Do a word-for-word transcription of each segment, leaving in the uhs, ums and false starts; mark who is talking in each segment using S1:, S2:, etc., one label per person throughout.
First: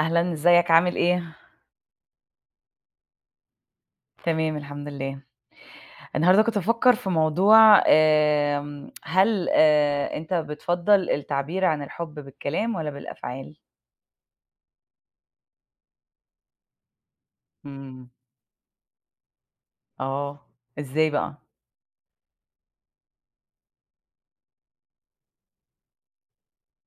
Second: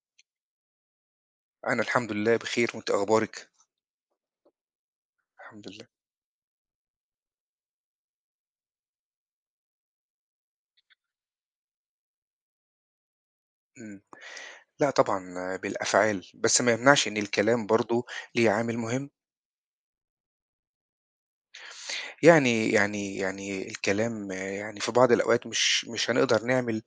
S1: أهلًا، إزيك عامل إيه؟
S2: أنا الحمد لله بخير، وأنتِ أخبارِك؟
S1: تمام الحمد لله.
S2: الحمد لله.
S1: النهارده كنت بافكّر في موضوع آمم، هل آآ، أنت بتفضّل التعبير عن الحب بالكلام والّا بالأفعال؟
S2: إمم. لأ طبعًا بالأفعال، بس ما يمنعش إن الكلام برضه
S1: إمم.
S2: ليه عامل مهم،
S1: آه. إزاي بقى؟
S2: يعني يعني يعني الكلام آه، يعني في بعض الأوقات مش مش هنقدر نعمل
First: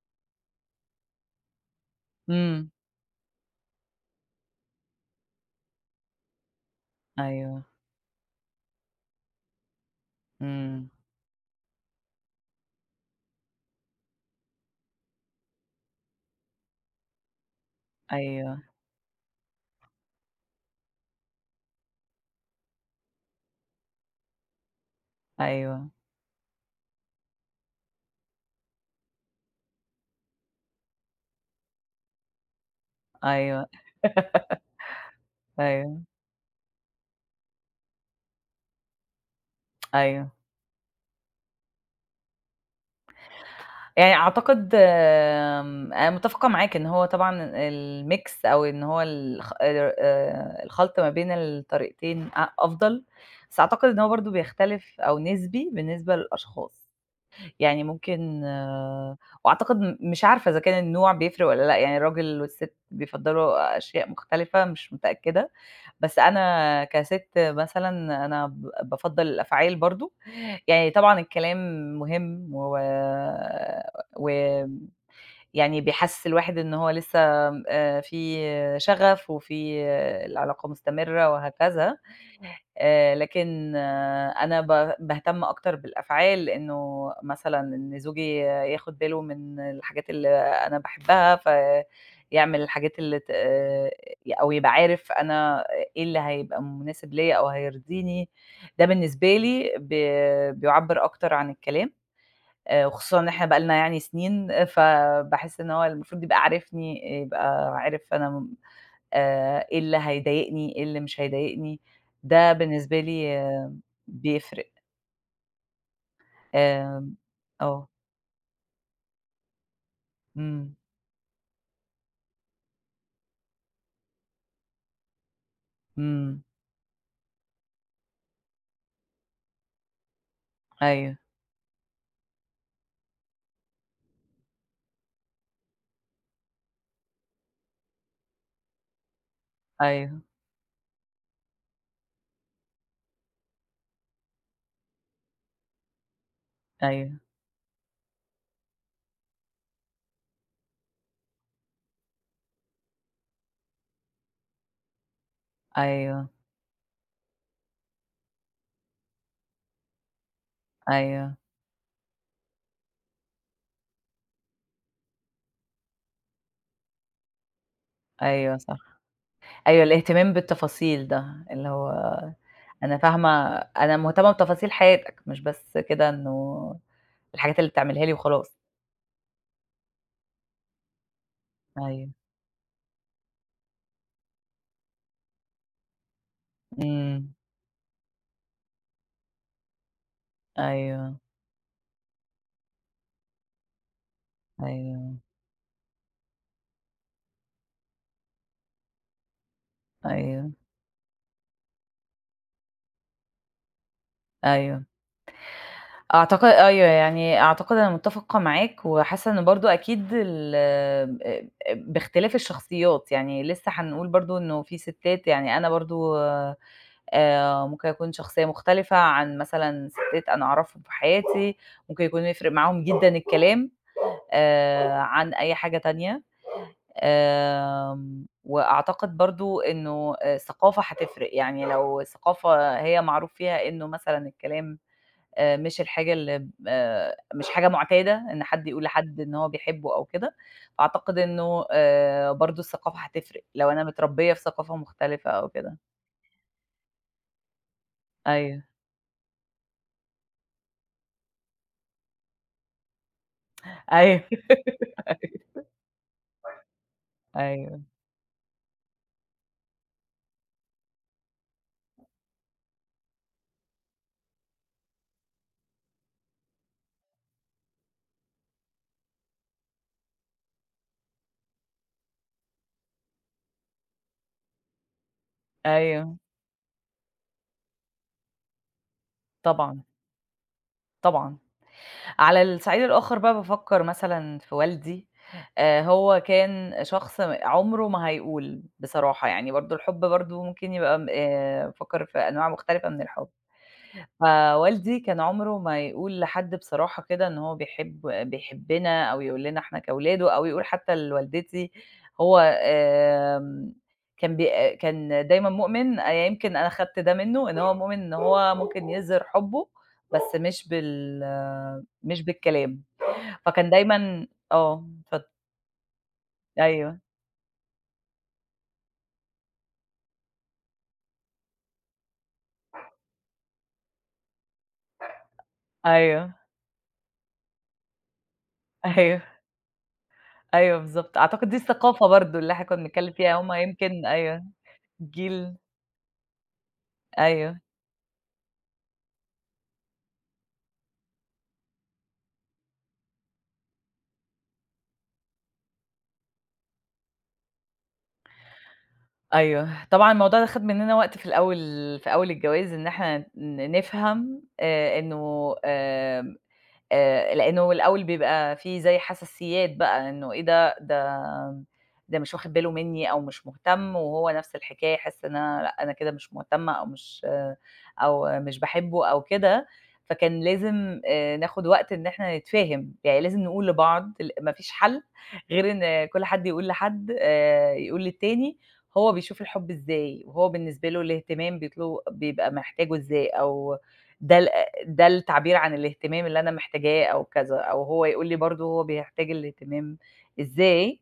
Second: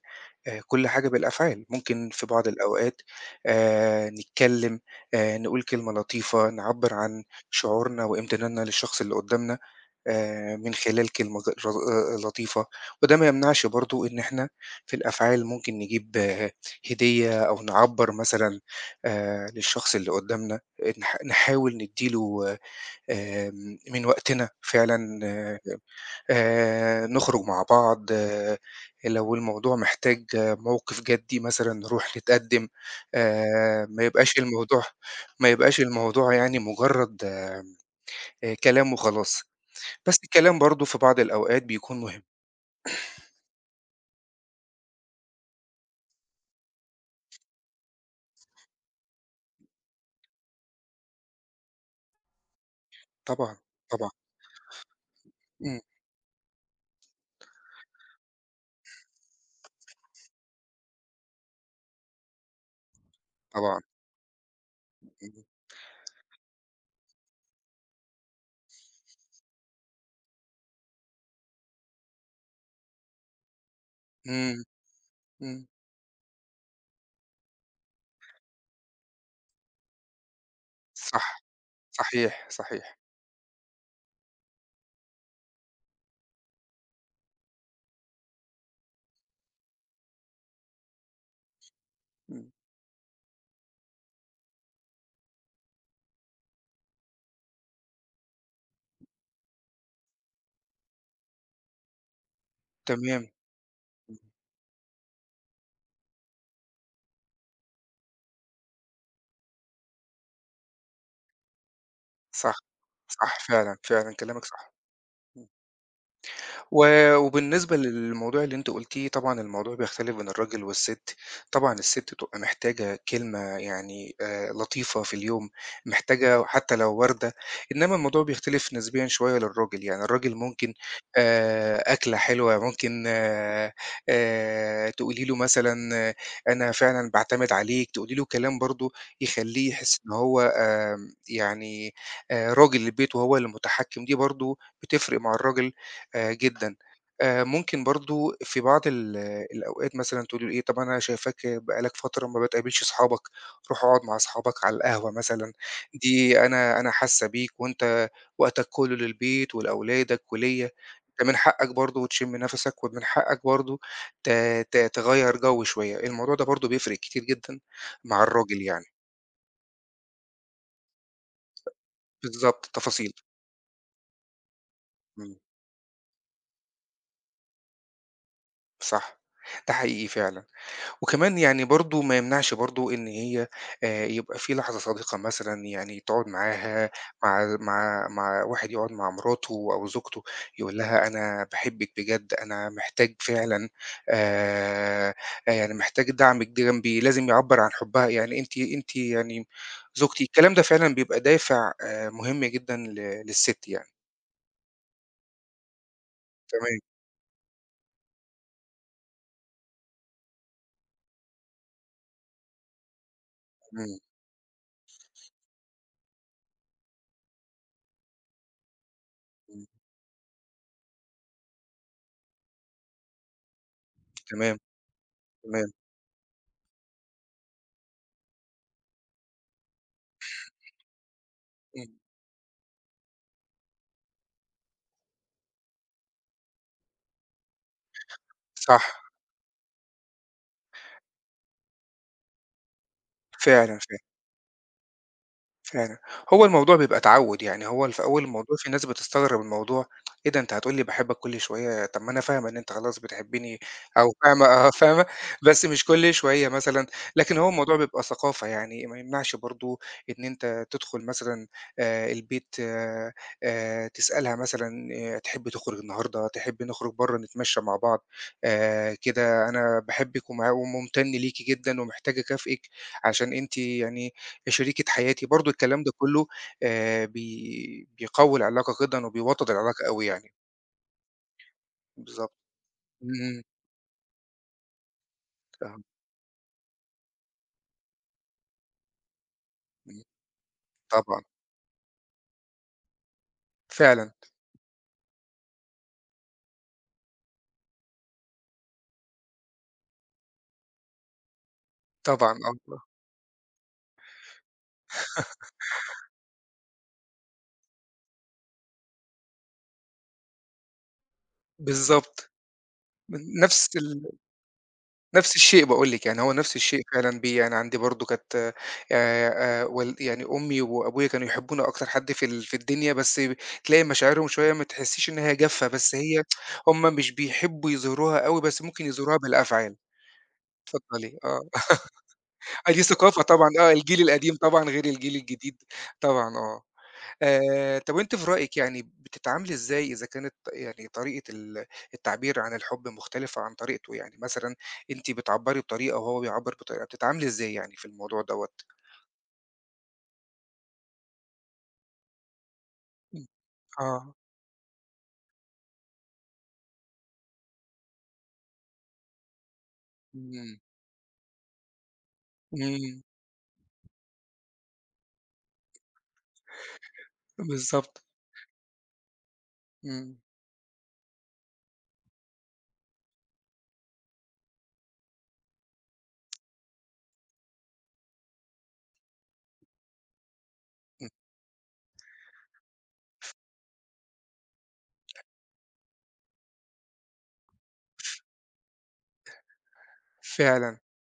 S2: آآ كل حاجة بالأفعال، ممكن في بعض
S1: إمم.
S2: الأوقات آآ نتكلّم، آآ نقول كلمة لطيفة، نعبّر عن
S1: أيوه.
S2: شعورنا وامتناننا للشخص اللي قدّامنا آآ من
S1: إمم.
S2: خلال كلمة ج ر آآ لطيفة، وده ما يمنعش برضه إن إحنا في الأفعال ممكن نجيب آه، هدية أو نعبّر
S1: أيوه.
S2: مثلًا آآ للشخص اللي قدّامنا، نح نحاول ندّي له آمم من وقتنا فعلًا آه،
S1: أيوه.
S2: آآ نخرج مع بعض، آه، لو الموضوع محتاج آه، موقف جدّي مثلًا نروح نتقدّم،
S1: أيوه.
S2: آآ ما يبقاش الموضوع ما يبقاش
S1: أيوه.
S2: الموضوع يعني مجرّد آآ كلام وخلاص، بس
S1: أيوه.
S2: الكلام برضه في بعض الأوقات بيكون مهم،
S1: يعني أعتقد آمم، أنا متفقة معاك إن هو طبعًا الmix أو إن هو الخ ال آآ، الخلط ما بين الطريقتين أ أفضل،
S2: طبعًا،
S1: بس أعتقد إن هو
S2: طبعًا،
S1: برضه بيختلف أو نسبي
S2: إمم،
S1: بالنسبة للأشخاص. يعني ممكن آه، وأعتقد م مش عارفة إذا كان النوع بيفرق والّا لأ، يعني الراجل والست بيفضّلوا
S2: طبعًا،
S1: أشياء مختلفة، مش
S2: إمم،
S1: متأكدة. بس أنا كسِت مثلًا أنا ب بافضّل الأفعال برضه، يعني طبعًا الكلام مهم و
S2: إمم،
S1: ويعني
S2: إمم،
S1: بيحسّس الواحد إن هو لسه آآ في شغف وفي آه، العلاقة مستمرة
S2: صح،
S1: وهكذا.
S2: صحيح، صحيح،
S1: آآ لكن آه، أنا ب باهتم أكتر بالأفعال، لإنه مثلًا إن زوجي ياخد باله من الحاجات اللي أنا باحبها،
S2: إمم،
S1: فيعمل الحاجات اللي ت آآ أو يبقى عارف أنا إيه اللي هيبقى مناسب ليّا أو هيرضيني. ده بالنسبة لي ب بيعبّر أكتر عن الكلام، آآ وخصوصًا
S2: تمام،
S1: إن إحنا بقى لنا يعني
S2: إمم،
S1: سنين، فباحس إن هو المفروض يبقى عارفني، يبقى عارف أنا آآ، إيه اللي هيضايقني، إيه اللي مش هيضايقني. ده
S2: صح،
S1: بالنسبة لي
S2: صح
S1: آه،
S2: فعلًا، فعلًا كلامك صح.
S1: بيفرق.
S2: و
S1: آمم،
S2: وبالنسبة
S1: آه.
S2: للموضوع اللي أنتِ قُلتيه، طبعًا الموضوع بيختلف بين الراجل
S1: إمم.
S2: والست، طبعًا الست بتبقى محتاجة كلمة يعني آآ لطيفة في اليوم،
S1: إمم.
S2: محتاجة حتى لو وردة، إنما الموضوع بيختلف نسبيًا شوية للراجل، يعني الراجل ممكن
S1: أيوه.
S2: آآ أكلة حلوة، ممكن آآ تقولي له مثلًا آه، أنا فعلًا باعتمد عليك، تقولي له كلام برضه يخلّيه يحس إن
S1: أيوه.
S2: هو آمم يعني آآ راجل البيت وهو اللي متحكم، دي برضه بتفرق مع الراجل آآ جدًا.
S1: أيوه.
S2: آآ ممكن برضه في بعض ال الأوقات مثلًا تقولي له إيه، طَب أنا شايفاك بقى لك فترة ما بتقابلش أصحابك، روح اقعد مع أصحابك على القهوة مثلًا،
S1: أيوه.
S2: دي أنا أنا حاسة بيك وأنت وقتك كُلّه للبيت ولأولادك وليّا، أنت من
S1: أيوه.
S2: حقك برضه تشم نَفَسك ومن حقك برضه ت ت تغيّر جو شوية، الموضوع ده برضه بيفرق كتير جدًا مع
S1: أيوه
S2: الراجل
S1: صح.
S2: يعني.
S1: أيوه الاهتمام بالتفاصيل ده، اللي هو
S2: بالضبط،
S1: أنا
S2: التفاصيل.
S1: فاهمة أنا مهتمة بتفاصيل حياتك،
S2: إمم،
S1: مش بس كده إنه الحاجات اللي بتعملها لي وخلاص.
S2: صح، ده حقيقي فعلًا. وكمان يعني برضه
S1: أيوه.
S2: ما يمنعش برضه إن هي آآ يبقى في لحظة صادقة مثلًا يعني تقعد معاها،
S1: إمم.
S2: مع مع مع واحد يقعد مع مراته أو زوجته يقول لها
S1: أيوه.
S2: أنا باحبِّك بجد، أنا محتاج فعلًا آآ
S1: أيوه.
S2: يعني محتاج دعمِك دي جنبي، لازم يعبّر عن حُبّها، يعني أنتِ أنتِ يعني زوجتي.
S1: أيوه.
S2: الكلام ده فعلًا بيبقى دافع آآ مهم جدًا ل للسِت يعني.
S1: أيوه. أعتقد
S2: تمام،
S1: أيوه، يعني أعتقد أنا متّفقة معاك، وحاسة إن برضه أكيد ال آآ، باختلاف الشخصيات، يعني لسه
S2: إمم،
S1: هنقول برضه إنه في ستات يعني أنا برضه آآ، ممكن أكون شخصية مختلفة عن
S2: إمم،
S1: مثلًا ستات أنا أعرفهم في حياتي، ممكن يكون يفرق معاهم جدًا الكلام
S2: تمام،
S1: آآ، عن أي
S2: تمام،
S1: حاجة تانية. آمم، وأعتقد برضه إنه آآ، الثقافة هتفرق، يعني
S2: إمم،
S1: لو الثقافة هي معروف فيها إنه مثلًا الكلام آآ مش الحاجة اللي آآ مش حاجة مُعتادة إن حد يقول
S2: صح،
S1: لحد إن هو بيحبه أو كده، أعتقد إنه آآ برضه الثقافة هتفرق، لو
S2: فعلًا،
S1: أنا
S2: فعلًا.
S1: متربية في ثقافة مختلفة أو كده.
S2: فعلًا. هو الموضوع بيبقى تعوُّد، يعني هو ال في أول الموضوع
S1: أيوه.
S2: في ناس بتستغرب الموضوع، إيه ده أنت هتقول لي باحبك كل شوية، طب ما أنا فاهمة إن أنت خلاص بتحبّني أو
S1: أيوه.
S2: فاهمة آه، فاهمة، بس مش كل شوية مثلًا، لكن هو الموضوع
S1: أيوه.
S2: بيبقى ثقافة يعني، ما يمنعش برضه إن أنت تدخُل مثلًا آآ البيت آآ تسألها مثلًا آآ تحب تخرج النهارده، تحب نخرج برّه نتمشّى مع بعض، آآ كده أنا باحبِّك ومع وممتن ليكِ جدًا ومحتاج أكافئِك عشان أنتِ يعني شريكة حياتي، برضه الكلام ده
S1: أيوه.
S2: كلّه آآ بي بيقوّي العلاقة جدًا وبيوطّد
S1: طبعًا.
S2: العلاقة أوي يعني،
S1: طبعًا.
S2: بالضبط.
S1: على الصعيد
S2: إمم،
S1: الآخر بقى
S2: إمم،
S1: بافكّر مثلًا في والدي، آآ
S2: فاهمك،
S1: هو كان شخص عمره ما هيقول بصراحة، يعني برضه الحب
S2: إمم،
S1: برضه ممكن يبقى م
S2: طبعًا،
S1: آآ بافكّر في أنواع مختلفة من الحب.
S2: فعلًا،
S1: فوالدي كان عمره ما يقول لحد بصراحة كده إن هو بيحب بيحبّنا أو يقول لنا إحنا كأولاده أو يقول حتى لوالدتي
S2: طبعًا
S1: هو
S2: آه،
S1: آمم كان بي كان دايمًا مؤمن آآ يمكن أنا خدت ده منّه، إن هو مؤمن إن هو ممكن يظهر حُبّه بس مش بال آه، مش
S2: بالضبط،
S1: بالكلام،
S2: من
S1: فكان
S2: نفس ال
S1: دايمًا آه، اتفضل.
S2: نفس الشيء باقول لِك، يعني هو نفس الشيء
S1: أيوه.
S2: فعلًا بي يعني عندي برضه كانت آآ آآ وال يعني أمي وأبويا كانوا يحبوني أكتر حد في ال في الدنيا، بس تلاقي مشاعرهم شوية ما تحسّيش إن هي جافة، بس هي
S1: أيوه.
S2: هم مش بيحبّوا يظهروها أوي، بس ممكن يظهروها
S1: أيوه.
S2: بالأفعال.
S1: أيوه
S2: اتفضلي،
S1: بالضبط.
S2: آه.
S1: أعتقد دي الثقافة برضه اللي إحنا
S2: آه، دي
S1: كُنّا بنتكلّم
S2: ثقافة
S1: فيها
S2: طبعًا
S1: هم
S2: آه، الجيل
S1: يمكن
S2: القديم
S1: أيوه،
S2: طبعًا غير الجيل
S1: جيل
S2: الجديد طبعًا آه.
S1: أيوه.
S2: آآ، طب وأنتِ في رأيِك يعني بتتعاملي إزاي إذا كانت يعني طريقة ال التعبير عن الحب مختلفة عن طريقته؟ يعني مثلًا أنتِ بتعبّري بطريقة وهو بيعبّر بطريقة، بتتعاملي إزاي يعني في الموضوع دوّة؟
S1: أيوه، طبعًا الموضوع ده خَد مننا وقت في الأول في أول الجواز إن إحنا
S2: إمم،
S1: ن
S2: آه،
S1: نفهم آآ إنه آآ آآ لإنه الأول بيبقى في زي حساسيّات بقى إنه إيه
S2: إمم،
S1: ده، ده ده مش واخد باله
S2: إمم،
S1: منّي أو مش مهتم وهو نفس الحكاية يحس إن أنا لأ، أنا كده مش مهتمة أو مش آه،
S2: بالضبط،
S1: أو مش باحبه أو كده،
S2: إمم،
S1: فكان لازم آآ ناخد وقت إن إحنا نتفاهم، يعني لازم نقول لبعض ال ما فيش حل غير إن كل حد يقول لحد آآ يقول للتاني هو بيشوف الحب إزاي، وهو بالنسبة له
S2: إمم،
S1: الاهتمام بيطل بيبقى محتاجه إزاي أو ده ال ده التعبير عن الاهتمام اللي أنا محتاجاه أو كذا، أو
S2: ف
S1: هو يقول لي برضه هو بيحتاج الاهتمام
S2: فعلًا
S1: إزاي،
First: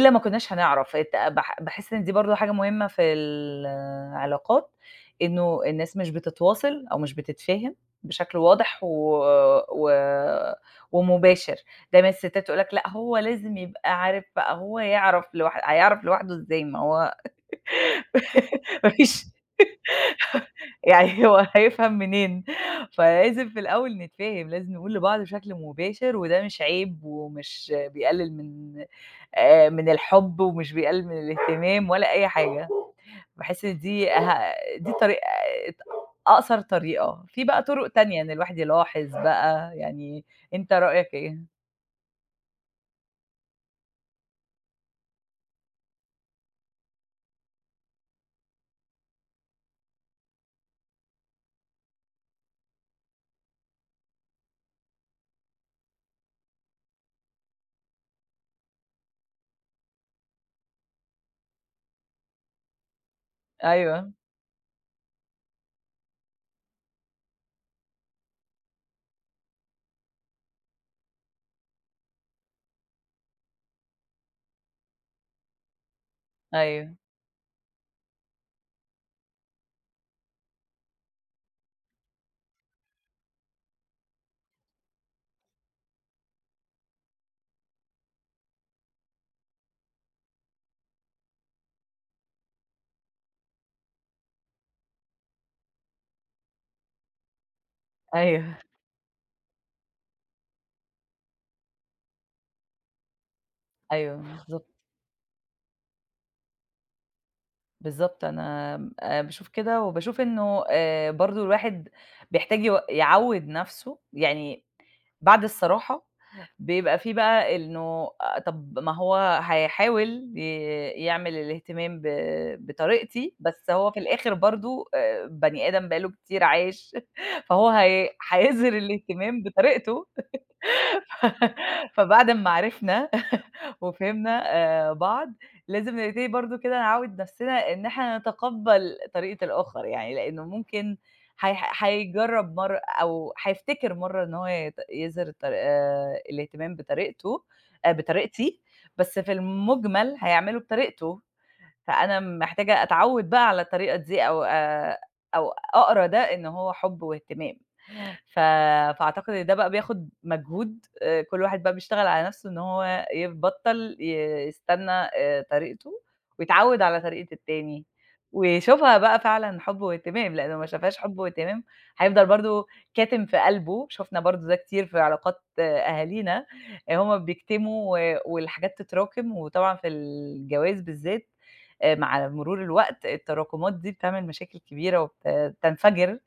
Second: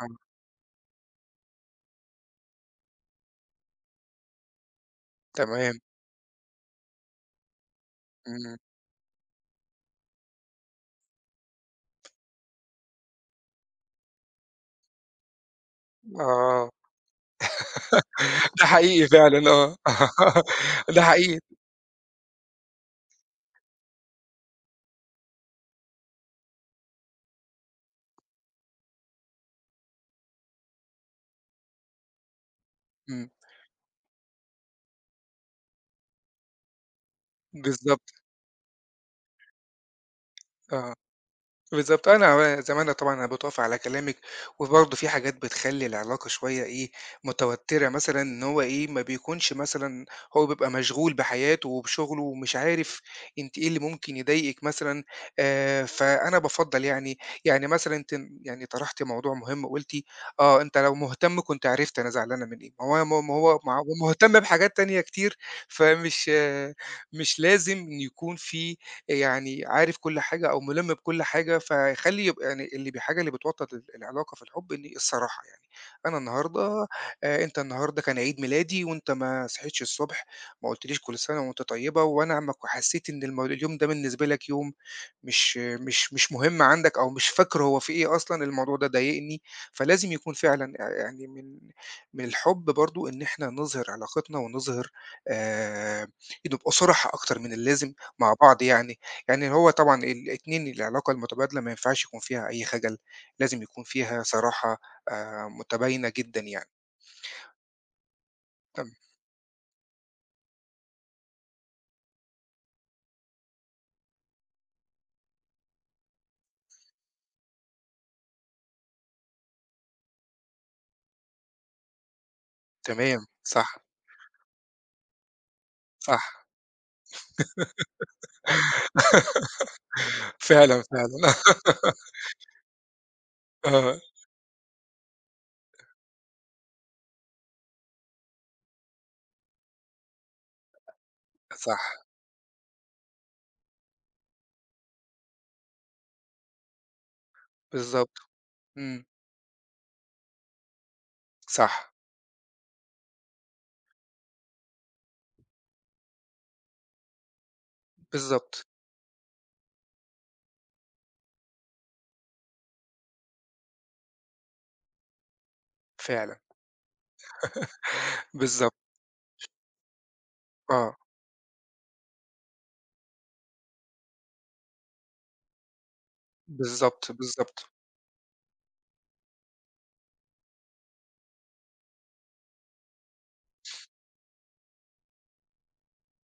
S2: آه،
S1: ما كناش هنعرف ات باح باحس إن دي برضه حاجة مهمة في العلاقات، إنه
S2: تمام،
S1: الناس مش بتتواصل أو مش بتتفاهم بشكل
S2: إمم،
S1: واضح و و ومباشر. دايمًا الستات تقول لك لأ هو لازم يبقى عارف بقى، هو يعرف لوح هيعرف لوحده إزاي
S2: آه،
S1: ما هو
S2: ده
S1: ما
S2: حقيقي
S1: فيش
S2: فعلًا آه، ده
S1: يعني
S2: حقيقي،
S1: هو هيفهم منين؟ فلازم في الأول نتفاهم، لازم نقول لبعض بشكل مباشر، وده مش عيب ومش بيقلل من آآ، من الحب ومش بيقلل من الاهتمام ولا أي حاجة،
S2: إمم،
S1: باحس إن دي ه دي طريقة ت أقصر طريقة، في بقى طرق
S2: بالضبط،
S1: تانية إن الواحد يلاحظ بقى، يعني أنت
S2: آه.
S1: رأيك إيه؟
S2: بالضبط، أنا زي ما أنا طبعًا أنا باتوافق على كلامِك، وبرضه في حاجات بتخلّي العلاقة شوية إيه، متوتّرة مثلًا إن هو إيه، ما بيكونش مثلًا هو بيبقى مشغول بحياته وبشغله ومش عارف أنتِ إيه اللي ممكن يضايقِك مثلًا، آآ، فأنا بافضّل يعني يعني مثلًا أنتِ يعني طرحتِ موضوع مهم وقُلتِ آه، أنت لو مهتم كنت عرفت أنا زعلانة من إيه، ما هو ما هو ما هو ما هو
S1: أيوه.
S2: مهتم بحاجات تانية كتير، فمش آه مش لازم إن يكون في يعني عارف كل حاجة أو مُلِم بكل حاجة، فيخلّي يبقى يعني اللي ب الحاجة اللي بتوتّر ال العلاقة في الحُب إن الصراحة يعني، أنا النهارده
S1: أيوه.
S2: آآ أنت النهارده كان عيد ميلادي وأنت ما صحيتش الصبح، ما قُلتليش كل سَنة وأنت طيبة، وأنا ما ك حسّيت إن الم اليوم ده بالنسبة لك يوم مش مش مش مهم عندك أو مش فاكر هو في إيه أصلًا، الموضوع ده ضايقني، فلازم يكون فعلًا آآ يعني من من الحُب برضه إن إحنا نظهِر علاقتنا ونظهِر آآ نبقى صُرحا أكتر من اللازم مع
S1: أيوه.
S2: بعض يعني. يعني هو طبعًا الاتنين العلاقة المتبادلة ما ينفعش يكون فيها أي خجل، لازم يكون
S1: أيوه.
S2: فيها
S1: بالضبط.
S2: صراحة آآ متباينة جدًا يعني.
S1: بالضبط، أنا
S2: تم
S1: م آآ باشوف كده وباشوف إنه آآ برضه الواحد بيحتاج يو يعوّد نَفْسه، يعني بعد الصراحة بيبقى في بقى إنه آآ طَب ما هو هيحاول ي يعمل الاهتمام ب
S2: تمام،
S1: بطريقتي،
S2: صح،
S1: بس هو في الآخر برضه آآ بني آدم بقى له
S2: صح،
S1: كتير عايش فهو هي هيظهر الاهتمام بطريقته.
S2: فعلًا، فعلًا
S1: فبعد أمّا عرفنا
S2: آه،
S1: وفهمنا آآ بعض، لازم نبتدي برضه كده نعوّد نفسنا إن إحنا نتقبّل طريقة الآخر، يعني لإنه ممكن هيح
S2: صح،
S1: هيجرّب مرّة أو هيفتكر مرّة إن هو يت يظهِر الطر آآ الاهتمام بطريقته آآ
S2: بالضبط،
S1: بطريقتي،
S2: إمم،
S1: بس في المُجمل هيعمله بطريقته،
S2: صح،
S1: فأنا محتاجة أتعوّد بقى على الطريقة دي أو آآ أو أقرا ده إن هو حُب واهتمام. ف
S2: بالضبط،
S1: فأعتقد إن ده بقى بياخد مجهود آآ، كل واحد بقى بيشتغل على نفسه إن هو يبطّل ي يستنى آآ، طريقته
S2: فعلًا،
S1: ويتعوّد على طريقة التاني،
S2: بالضبط،
S1: ويشوفها بقى فعلًا حُب واهتمام، لإن لو ما
S2: آه،
S1: شافهاش حُب واهتمام هيفضل برضه كاتم في قلبه، شُفنا برضه ده كتير في علاقات آه، أهالينا. آه،
S2: بالضبط،
S1: هُم
S2: بالضبط.
S1: بيكتموا و والحاجات تتراكم، وطبعًا في الجواز بالذات آآ، مع مرور الوقت التراكمات دي بتعمل مشاكل كبيرة وبت بتنفجر.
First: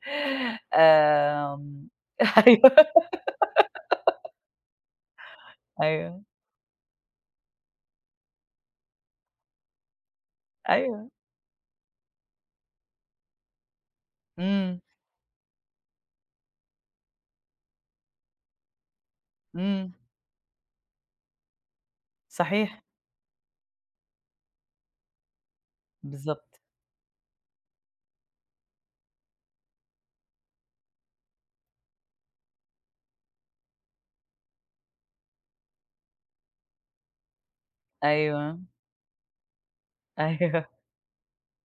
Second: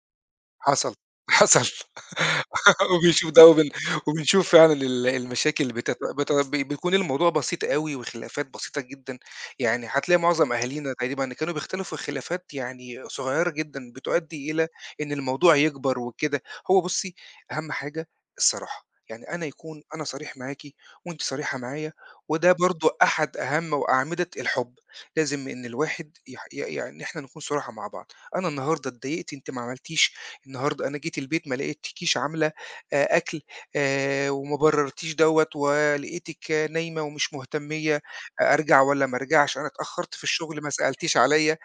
S2: حصل، حصل
S1: آمم أيوه.
S2: وبنشوف ده وبن وبنشوف فعلًا ال المشاكل اللي بتت
S1: أيوه.
S2: بت بي بيكون الموضوع بسيط أوي وخلافات بسيطة جدًا، يعني هتلاقي معظم أهالينا
S1: أيوه.
S2: تقريبًا كانوا بيختلفوا في خلافات يعني صغيّرة جدًا بتؤدّي إلى
S1: إمم.
S2: إن الموضوع يكبر وكده، هو بُصّي أهم حاجة الصراحة، يعني أنا يكون
S1: إمم.
S2: أنا صريح معاكِ وأنتِ صريحة معايا، وده
S1: صحيح.
S2: برضه أحد أهم وأعمدة الحب، لازم إن الواحد يح ي
S1: بالضبط.
S2: يعني إحنا نكون صُرحا مع بعض، أنا النهارده اتضايقت أنتِ ما عملتيش النهارده أنا جيت البيت ما لقيتكيش عاملة آآ أكل آآ وما برّرتيش دوّة ولقيتِك نايمة ومش مهتمية آه،
S1: أيوه.
S2: أرجع والّا ما أرجعش، أنا اتأخرت في الشغل
S1: أيوه.
S2: ما سألتيش عليّا،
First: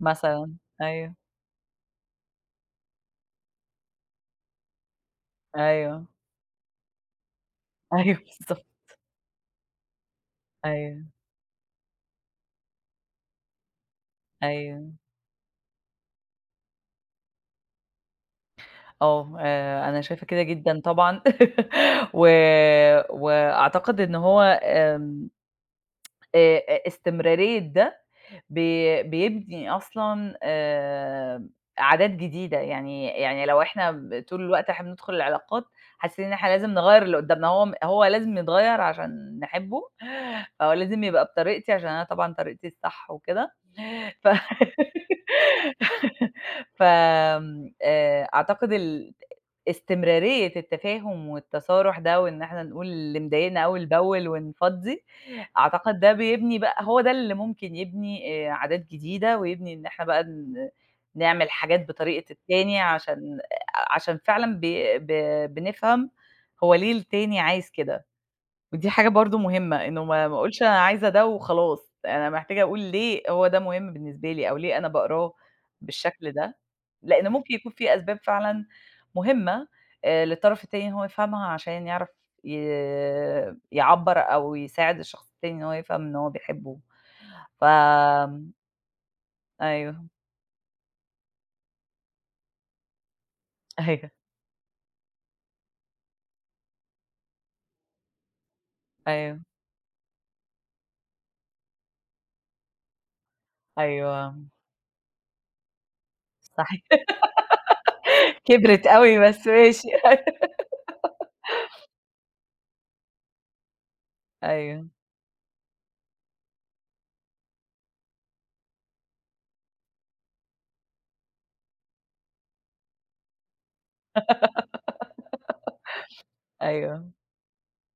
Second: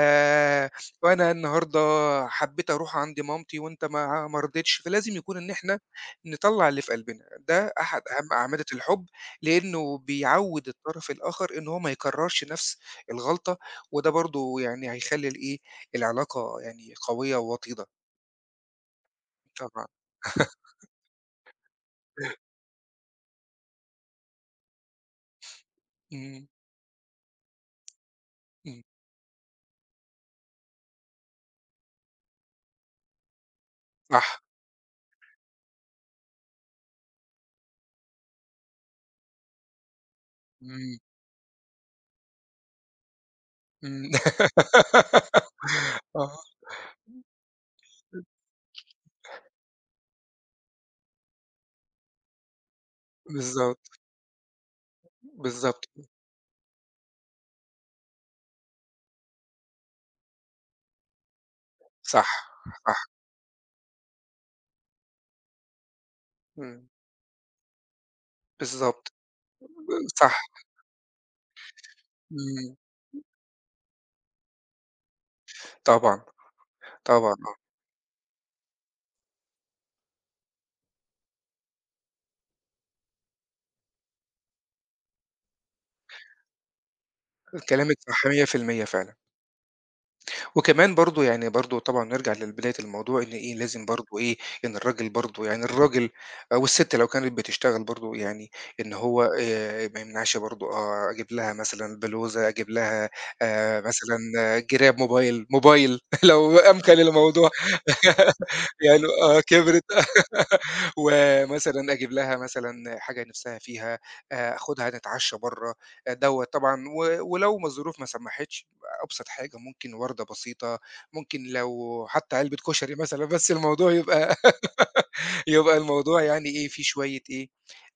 S1: مثلًا. أيوه.
S2: وأنا النهارده حبيت أروح عند مامتي وأنت ما ما رضيتش، فلازم يكون إن إحنا
S1: أيوه.
S2: نطلّع اللي في قلبنا، ده أحد
S1: أيوه.
S2: أهم أعمدة
S1: بالضبط.
S2: الحب، لإنه بيعوّد
S1: أيوه.
S2: الطرف الآخر إن هو ما يكرّرش نفس الغلطة، وده برضه يعني
S1: أيوه.
S2: هيخلّي الإيه، العلاقة يعني قوية ووطيدة.
S1: آه.
S2: طبعًا،
S1: آآ، أنا شايفة كده جدًا طبعًا، و وأعتقد إن هو آمم
S2: إمم،
S1: آآ أ استمرارية ده
S2: إمم،
S1: بي بيبني أصلًا آآ عادات جديدة، يعني يعني لو إحنا ب
S2: صح،
S1: طول الوقت إحنا بندخل العلاقات حاسين إن إحنا لازم نغيّر اللي قدّامنا، هو م هو لازم يتغيّر عشان نحبه، فهو
S2: إمم،
S1: لازم يبقى بطريقتي عشان أنا طبعًا طريقتي الصح وكده،
S2: إمم،
S1: ف
S2: آه،
S1: فآمم آآ أعتقد ال استمرارية التفاهم والتصارُح ده، وإن إحنا نقول اللي مضايقنا أول
S2: بالضبط،
S1: بأول ونفضّي.
S2: بالضبط،
S1: أعتقد ده بيبني بقى هو ده اللي ممكن يبني آآ عادات جديدة، ويبني إن إحنا بقى ن نعمل حاجات
S2: صح،
S1: بطريقة التاني
S2: صح،
S1: عشان آه، عشان فعلًا ب ب بنفهم هو
S2: إمم،
S1: ليه التاني عايز كده. ودي حاجة
S2: بالضبط،
S1: برضه مهمة، إنه ما
S2: صح،
S1: ما أقولش أنا عايزة ده وخلاص، أنا محتاجة
S2: إمم،
S1: أقول ليه هو ده مهم بالنسبة لي، أو ليه أنا باقراه
S2: طبعًا،
S1: بالشكل ده، لإن
S2: طبعًا،
S1: ممكن يكون في أسباب فعلًا مهمة آآ للطرف التاني إن هو يفهمها عشان يعرف ي يعبّر أو يساعد الشخص التاني إن هو يفهم إن هو بيحبه.
S2: آه،
S1: ف
S2: كلامِك صح
S1: آمم
S2: مية في المية فعلًا.
S1: أيوه.
S2: وكمان برضه يعني برضه طبعًا نرجع لبداية الموضوع إن إيه، لازم
S1: أيوه.
S2: برضه إيه، إن الراجل برضه يعني الراجل آه، والست لو كانت بتشتغل برضه يعني إن هو
S1: أيوه.
S2: آآ ما يمنعش برضه آه، أجيب لها مثلًا بلوزة، أجيب لها آآ مثلًا
S1: أيوه.
S2: آه، جراب موبايل، موبايل لو أمكن
S1: صحيح.
S2: الموضوع.
S1: كبرت
S2: يعني
S1: أوي
S2: آه
S1: بس
S2: كبرت
S1: ماشي.
S2: ومثلًا أجيب لها مثلًا حاجة نِفْسها فيها، آآ
S1: أيوه.
S2: آخُدها نتعشّى برّه، آه، دوّة طبعًا و ولو ما الظروف ما سمّحتش أبسط حاجة ممكن وردة بسيطة، ممكن لو حتى علبة كشري مثلًا بس الموضوع يبقى يبقى الموضوع يعني إيه، فيه
S1: أيوه.
S2: شوية إيه،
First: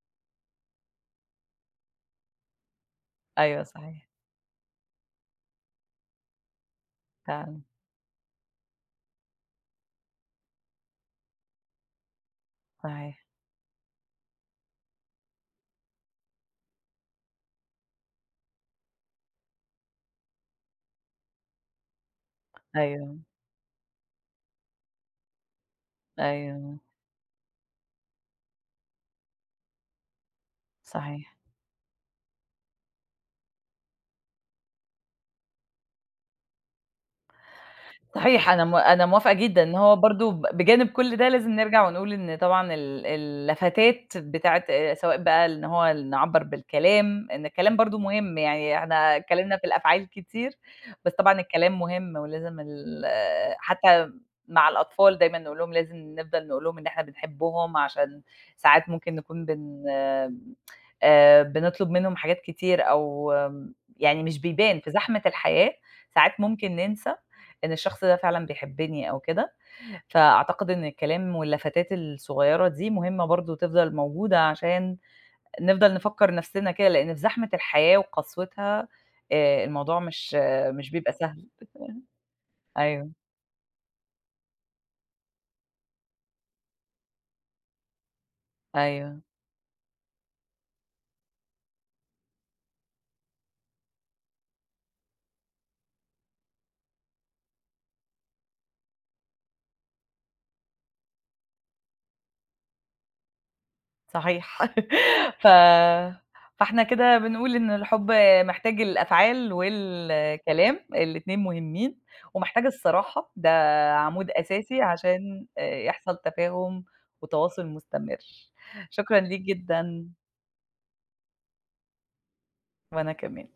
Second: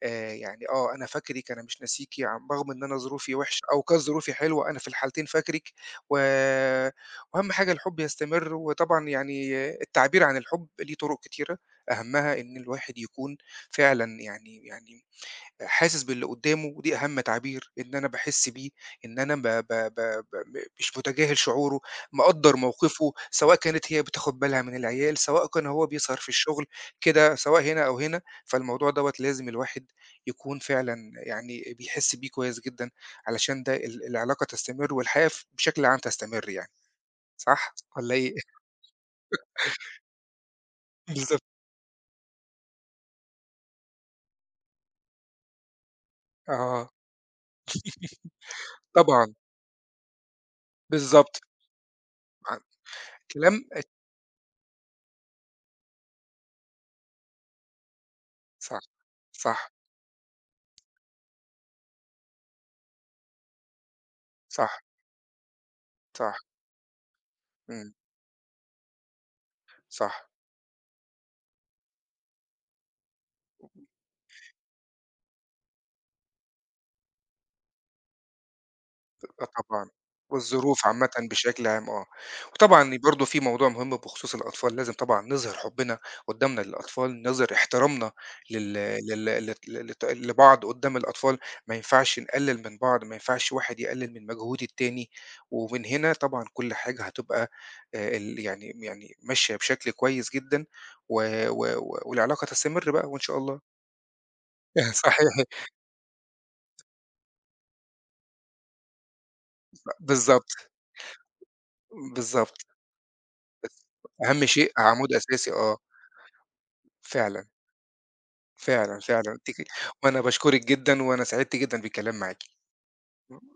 S2: آآ يعني آه، أنا فاكرِك، أنا مش ناسيكِ، عم رغم إن أنا ظروفي وِحشة
S1: أيوه
S2: أو كانت
S1: صحيح.
S2: ظروفي حلوة، أنا في الحالتين فاكرِك، و وأهم
S1: فعلًا
S2: حاجة الحُب يستمر، وطبعًا يعني التعبير عن الحُب ليه طُرق كتيرة، أهمها إن الواحد
S1: صحيح.
S2: يكون فعلًا يعني يعني حاسس باللي قدّامه، ودي أهم تعبير إن أنا باحس بيه، إن أنا ب ب ب ب مش متجاهل شعوره، مقدّر موقفه،
S1: أيوه.
S2: سواء كانت هي بتاخد بالها من العيال، سواء كان هو بيسهر في الشغل،
S1: أيوه.
S2: كده سواء هنا أو هنا، فالموضوع دوّة لازم الواحد يكون فعلًا
S1: صحيح.
S2: يعني بيحس بيه كويس جدًا، علشان ده ال العلاقة تستمر والحياة ف بشكل عام تستمر يعني، صح والّا إيه؟
S1: صحيح أنا م أنا موافقة جدًا إن هو برضه ب بجانب كل ده
S2: بالضبط،
S1: لازم نرجع ونقول إن طبعًا ال اللفتات بتاعة آآ، سواء بقى إن هو نعبّر
S2: آه،
S1: بالكلام، إن الكلام برضه مهم، يعني إحنا
S2: طبعًا،
S1: اتكلمنا في الأفعال كتير، بس
S2: بالضبط،
S1: طبعًا الكلام مهم
S2: ع
S1: ولازم ال
S2: كلام
S1: آه،
S2: أ
S1: حتى مع الأطفال دايمًا نقول لهم لازم نفضل نقول لهم إن إحنا بنحبهم عشان
S2: صح،
S1: ساعات ممكن نكون
S2: صح،
S1: بن آآ، بنطلب منهم حاجات كتير أو آم، يعني مش
S2: صح،
S1: بيبان في زحمة الحياة،
S2: صح،
S1: ساعات ممكن ننسى إن
S2: إمم،
S1: الشخص ده فعلًا بيحبني أو كده،
S2: صح.
S1: فأعتقد إن الكلام واللفتات الصغيّرة دي مهمة برضه تفضل موجودة عشان نفضل نفكّر نفسنا كده، لإن في زحمة الحياة وقسوتها
S2: آه
S1: آآ
S2: طبعًا،
S1: الموضوع مش آه،
S2: والظروف
S1: مش
S2: عامةً
S1: بيبقى سهل.
S2: بشكل عام آه، وطبعًا
S1: أيوه.
S2: برضه في موضوع مهم بخصوص الأطفال، لازم طبعًا نظهر حُبّنا قُدّامنا للأطفال، نظهر احترامنا لل
S1: أيوه.
S2: لل لت لت لبعض قُدّام الأطفال، ما ينفعش نقلِّل من بعض، ما ينفعش واحد يقلِّل من مجهود التاني، ومن هنا طبعًا كل حاجة هتبقى آآ ال يعني يعني ماشية بشكل كويس جدًا و و و والعلاقة تستمر بقى وإن شاء الله.
S1: صحيح.
S2: صحيح،
S1: ف فإحنا كده بنقول إن الحُب محتاج الأفعال
S2: بالضبط،
S1: والكلام، الاتنين مهمين،
S2: بالضبط،
S1: ومحتاج الصراحة، ده عمود
S2: أهم شيء
S1: أساسي
S2: عمود
S1: عشان
S2: أساسي آه،
S1: آآ يحصل تفاهم
S2: فعلًا.
S1: وتواصل مستمر.
S2: فعلًا،
S1: شكرًا
S2: فعلًا.
S1: ليك
S2: تك
S1: جدًا،
S2: وأنا باشكرِك جدًا، وأنا سعدت جدًا بالكلام معاكِ.
S1: وأنا كمان.